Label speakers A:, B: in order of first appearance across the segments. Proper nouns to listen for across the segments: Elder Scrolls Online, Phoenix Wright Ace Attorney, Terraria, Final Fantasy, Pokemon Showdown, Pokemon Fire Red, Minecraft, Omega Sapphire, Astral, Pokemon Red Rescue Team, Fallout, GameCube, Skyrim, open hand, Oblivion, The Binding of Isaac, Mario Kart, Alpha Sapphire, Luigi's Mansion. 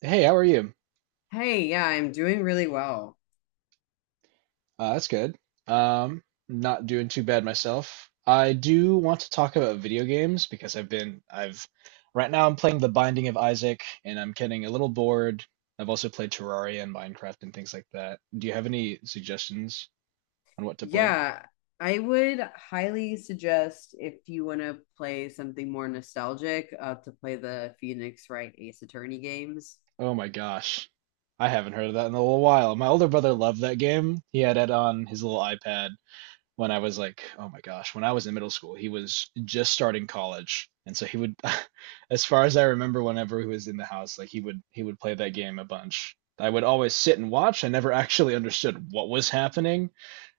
A: Hey, how are you?
B: Hey, yeah, I'm doing really well.
A: That's good. Um, Not doing too bad myself. I do want to talk about video games because right now I'm playing The Binding of Isaac and I'm getting a little bored. I've also played Terraria and Minecraft and things like that. Do you have any suggestions on what to play?
B: Yeah, I would highly suggest if you want to play something more nostalgic, to play the Phoenix Wright Ace Attorney games.
A: Oh my gosh. I haven't heard of that in a little while. My older brother loved that game. He had it on his little iPad when I was like, oh my gosh, when I was in middle school, he was just starting college. And so he would, as far as I remember, whenever he was in the house, like he would play that game a bunch. I would always sit and watch. I never actually understood what was happening.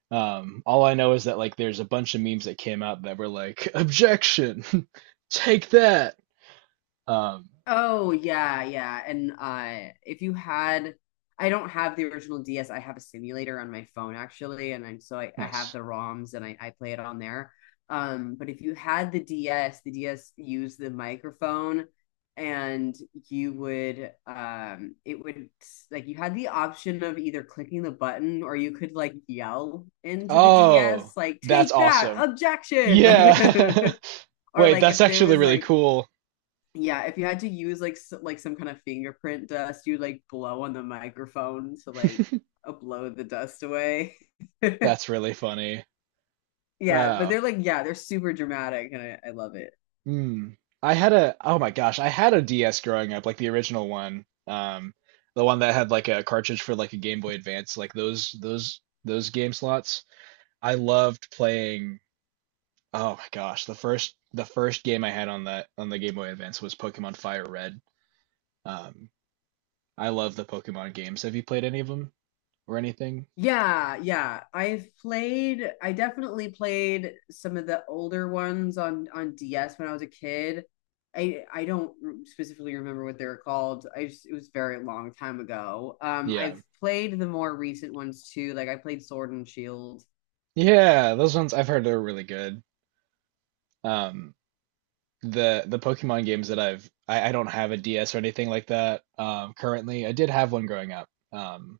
A: All I know is that like there's a bunch of memes that came out that were like, objection, take that. Um,
B: Oh yeah, yeah. And if you had I don't have the original DS. I have a simulator on my phone actually, and I have
A: Nice.
B: the ROMs and I play it on there. But if you had the DS, the DS used the microphone and you would it would like you had the option of either clicking the button or you could like yell into the
A: Oh,
B: DS like
A: that's
B: take that
A: awesome.
B: objection
A: Yeah.
B: like or
A: Wait,
B: like
A: that's
B: if there
A: actually
B: was
A: really
B: like,
A: cool.
B: yeah, if you had to use like s like some kind of fingerprint dust, you'd like blow on the microphone to like blow the dust away.
A: That's really funny.
B: Yeah, but
A: Wow.
B: they're like yeah, they're super dramatic and I love it.
A: Mm. Oh my gosh, I had a DS growing up, like the original one. The one that had like a cartridge for like a Game Boy Advance, like those game slots. I loved playing, oh my gosh, the first game I had on that on the Game Boy Advance was Pokemon Fire Red. Um, I love the Pokemon games. Have you played any of them or anything?
B: Yeah, yeah. I definitely played some of the older ones on DS when I was a kid. I don't specifically remember what they were called. I just it was a very long time ago. Um
A: Yeah.
B: I've played the more recent ones too. Like I played Sword and Shield.
A: Yeah, those ones I've heard are really good. Um, the Pokemon games that I don't have a DS or anything like that currently. I did have one growing up, um,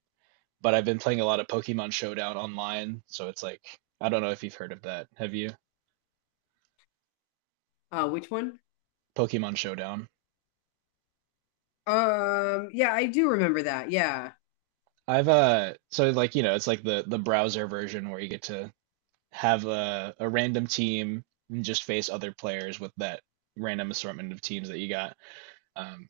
A: but I've been playing a lot of Pokemon Showdown online, so it's like I don't know if you've heard of that. Have you?
B: Which one?
A: Pokemon Showdown.
B: Yeah, I do remember that. Yeah.
A: I've so like you know it's like the browser version where you get to have a random team and just face other players with that random assortment of teams that you got. Um,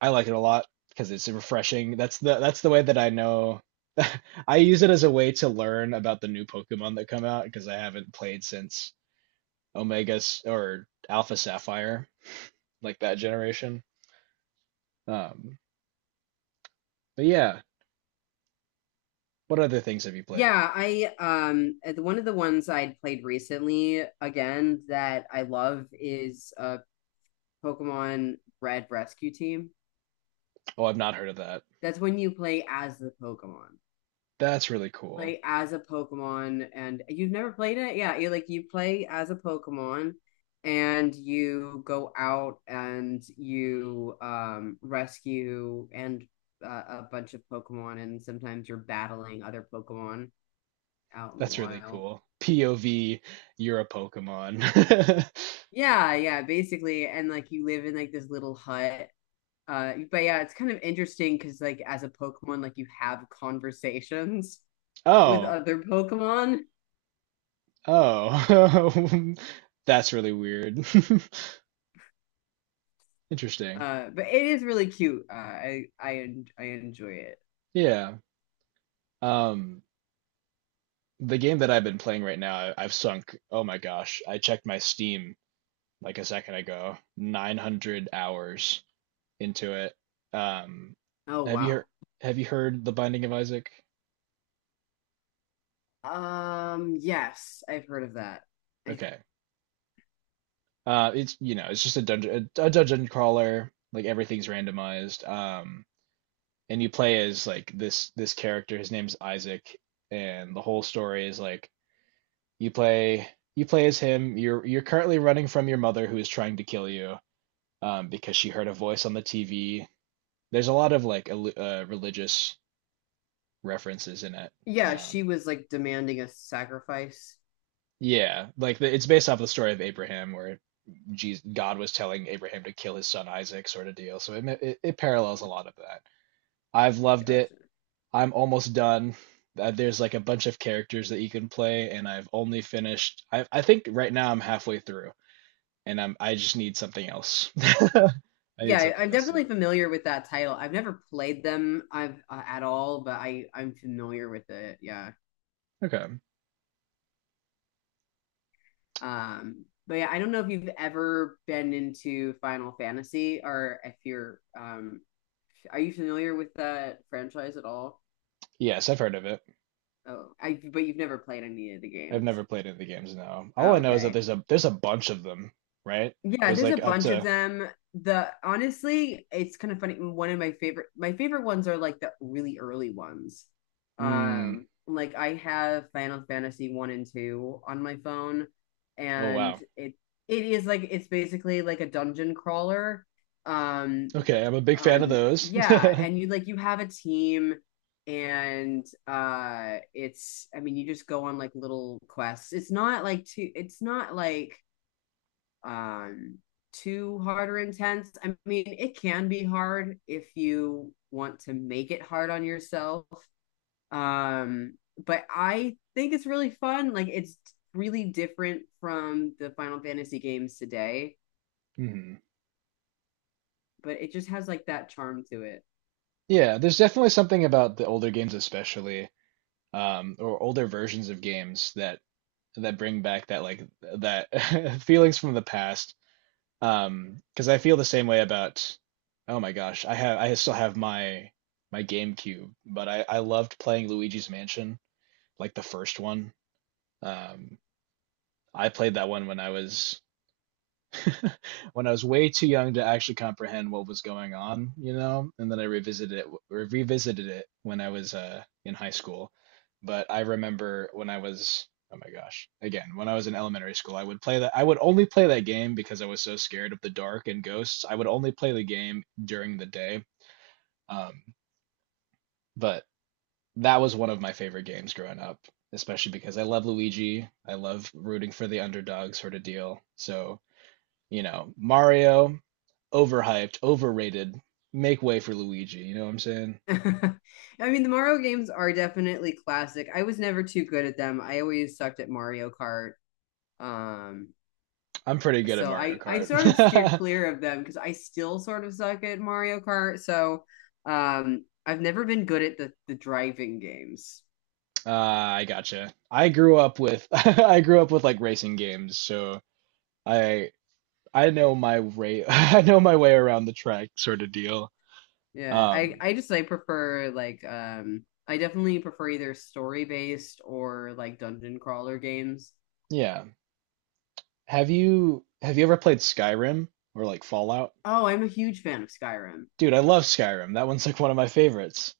A: I like it a lot because it's refreshing. That's the way that I know. I use it as a way to learn about the new Pokemon that come out because I haven't played since Omega S- or Alpha Sapphire, like that generation. Um, but yeah, what other things have you played?
B: Yeah, I one of the ones I'd played recently again that I love is Pokemon Red Rescue Team.
A: Oh, I've not heard of that.
B: That's when you play as the Pokemon.
A: That's really cool.
B: Play as a Pokemon and you've never played it? Yeah, you like you play as a Pokemon and you go out and you rescue and uh, a bunch of Pokemon and sometimes you're battling other Pokemon out in the
A: That's really
B: wild.
A: cool. POV, you're a Pokemon.
B: Yeah, yeah, basically. And like you live in like this little hut. But yeah, it's kind of interesting because like as a Pokemon, like you have conversations with
A: Oh,
B: other Pokemon.
A: oh. That's really weird. Interesting.
B: But it is really cute. I enjoy it.
A: Yeah. Um, the game that I've been playing right now, I've sunk, oh my gosh, I checked my Steam like a second ago, 900 hours into it. Um,
B: Oh
A: have you
B: wow.
A: heard, have you heard The Binding of Isaac?
B: Yes, I've heard of that. I
A: Okay. It's, you know, it's just a a dungeon crawler, like everything's randomized. And you play as like this character, his name's Isaac, and the whole story is like you play you play as him. You're currently running from your mother who is trying to kill you because she heard a voice on the TV. There's a lot of like religious references in it.
B: Yeah, she
A: Um,
B: was like demanding a sacrifice.
A: yeah, like it's based off the story of Abraham, where Jesus, God was telling Abraham to kill his son Isaac, sort of deal. So it parallels a lot of that. I've loved it.
B: Gotcha.
A: I'm almost done. There's like a bunch of characters that you can play, and I've only finished. I think right now I'm halfway through, and I just need something else. I need
B: Yeah, I
A: something
B: am
A: else to.
B: definitely familiar with that title. I've never played them I've at all, but I'm familiar with it. Yeah.
A: Okay.
B: But yeah, I don't know if you've ever been into Final Fantasy or if you're are you familiar with that franchise at all?
A: Yes, I've heard of it.
B: Oh, I but you've never played any of the
A: I've
B: games.
A: never played any of the games, no. All
B: Oh,
A: I know is that
B: okay.
A: there's a bunch of them, right?
B: Yeah,
A: There's
B: there's a
A: like up
B: bunch of
A: to
B: them. The honestly, it's kind of funny. One of my favorite ones are like the really early ones.
A: mm,
B: Like I have Final Fantasy one and two on my phone,
A: oh
B: and
A: wow.
B: it is like it's basically like a dungeon crawler. Um, b-
A: Okay, I'm a big fan of
B: um,
A: those.
B: yeah, and you like you have a team, and it's I mean you just go on like little quests. It's not like too. It's not like um too hard or intense. I mean, it can be hard if you want to make it hard on yourself. Um, but I think it's really fun. Like it's really different from the Final Fantasy games today,
A: Mhm.
B: but it just has like that charm to it.
A: Yeah, there's definitely something about the older games especially, or older versions of games that bring back that like that feelings from the past. 'Cause I feel the same way about oh my gosh, I still have my GameCube, but I loved playing Luigi's Mansion, like the first one. Um, I played that one when I was when I was way too young to actually comprehend what was going on, you know, and then I revisited it when I was in high school. But I remember when I was oh my gosh, again, when I was in elementary school, I would only play that game because I was so scared of the dark and ghosts. I would only play the game during the day. Um, but that was one of my favorite games growing up, especially because I love Luigi. I love rooting for the underdog sort of deal. So you know, Mario, overhyped, overrated. Make way for Luigi. You know what I'm saying?
B: I mean, the Mario games are definitely classic. I was never too good at them. I always sucked at Mario Kart. Um,
A: I'm pretty good at
B: so
A: Mario
B: I sort of steer
A: Kart.
B: clear of them because I still sort of suck at Mario Kart. So I've never been good at the driving games.
A: I gotcha. I grew up with I grew up with like racing games, so I I know my way I know my way around the track sort of deal.
B: Yeah,
A: Um,
B: I just I prefer like I definitely prefer either story based or like dungeon crawler games.
A: yeah. Have you ever played Skyrim or like Fallout?
B: Oh, I'm a huge fan of Skyrim.
A: Dude, I love Skyrim. That one's like one of my favorites.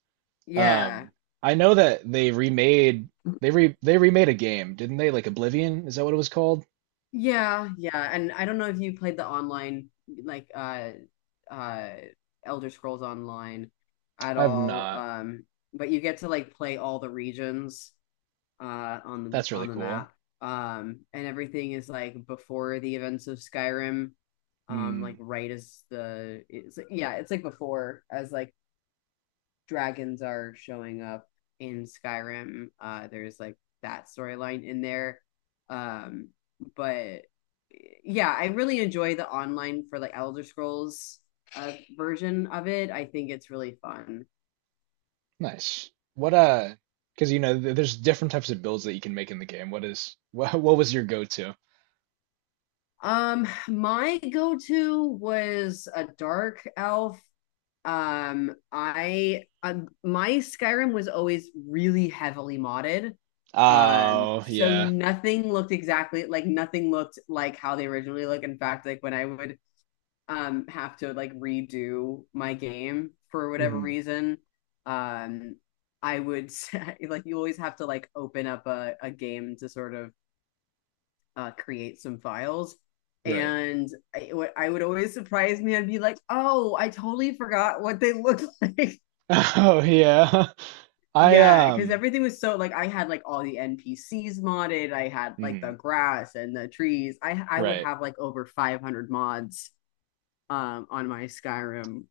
B: Yeah,
A: Um, I know that they remade a game, didn't they? Like Oblivion, is that what it was called?
B: yeah, yeah. And I don't know if you played the online like uh Elder Scrolls Online at
A: I've
B: all.
A: not.
B: But you get to like play all the regions on the
A: That's really cool.
B: map. And everything is like before the events of Skyrim. Like
A: Hmm,
B: right as the it's yeah, it's like before as like dragons are showing up in Skyrim. There's like that storyline in there. Um, but yeah, I really enjoy the online for like Elder Scrolls version of it. I think it's really fun.
A: nice. What because you know there's different types of builds that you can make in the game. What is what was your go-to?
B: My go to was a dark elf. I My Skyrim was always really heavily modded,
A: Oh
B: so
A: yeah,
B: nothing looked exactly like nothing looked like how they originally look. In fact, like when I would have to like redo my game for whatever
A: hmm
B: reason, um I would say, like you always have to like open up a game to sort of create some files.
A: right.
B: And what I would always surprise me. I'd be like, "Oh, I totally forgot what they looked like."
A: Oh yeah. I
B: Yeah, because everything was so like I had like all the NPCs modded. I had like the
A: mhm,
B: grass and the trees. I would
A: right.
B: have like over 500 mods on my Skyrim.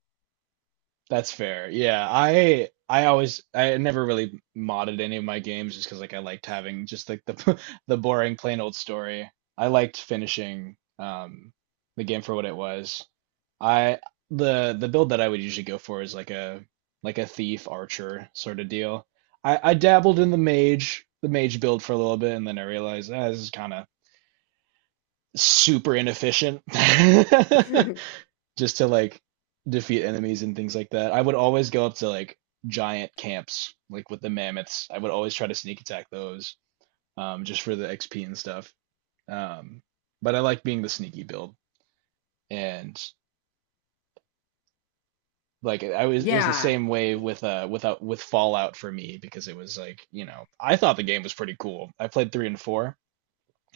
A: That's fair. Yeah, I always I never really modded any of my games just because like I liked having just like the the boring plain old story. I liked finishing the game for what it was. I the build that I would usually go for is like a thief archer sort of deal. I dabbled in the mage build for a little bit and then I realized ah, this is kind of super inefficient. Just to like defeat enemies and things like that. I would always go up to like giant camps, like with the mammoths. I would always try to sneak attack those, just for the XP and stuff. Um, but I like being the sneaky build, and like I was, it was the
B: Yeah.
A: same way with without with Fallout for me because it was like you know I thought the game was pretty cool. I played three and four.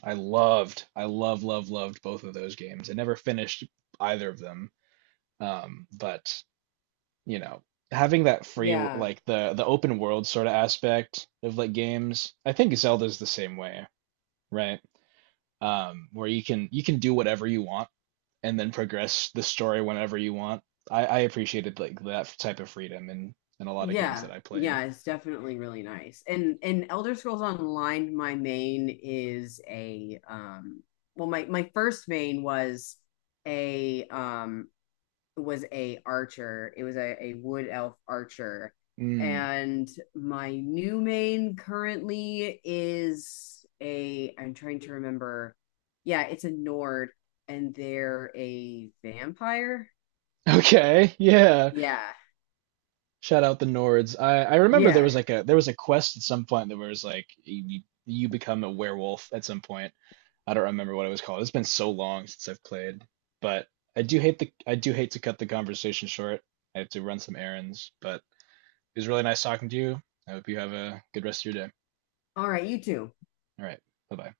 A: I love, love, loved both of those games. I never finished either of them, but you know, having that free
B: Yeah.
A: like the open world sort of aspect of like games. I think Zelda's the same way, right? Where you can do whatever you want and then progress the story whenever you want. I appreciated like that type of freedom in a lot of games
B: Yeah.
A: that I played.
B: Yeah, it's definitely really nice. And Elder Scrolls Online, my main is a well, my first main was a um a archer. It was a wood elf archer.
A: Mm.
B: And my new main currently is a, I'm trying to remember. Yeah, it's a Nord and they're a vampire.
A: Okay, yeah.
B: Yeah.
A: Shout out the Nords. I remember
B: Yeah.
A: there was a quest at some point that was like you become a werewolf at some point. I don't remember what it was called. It's been so long since I've played, but I do hate to cut the conversation short. I have to run some errands, but it was really nice talking to you. I hope you have a good rest of your day.
B: All right, you two.
A: All right. Bye-bye.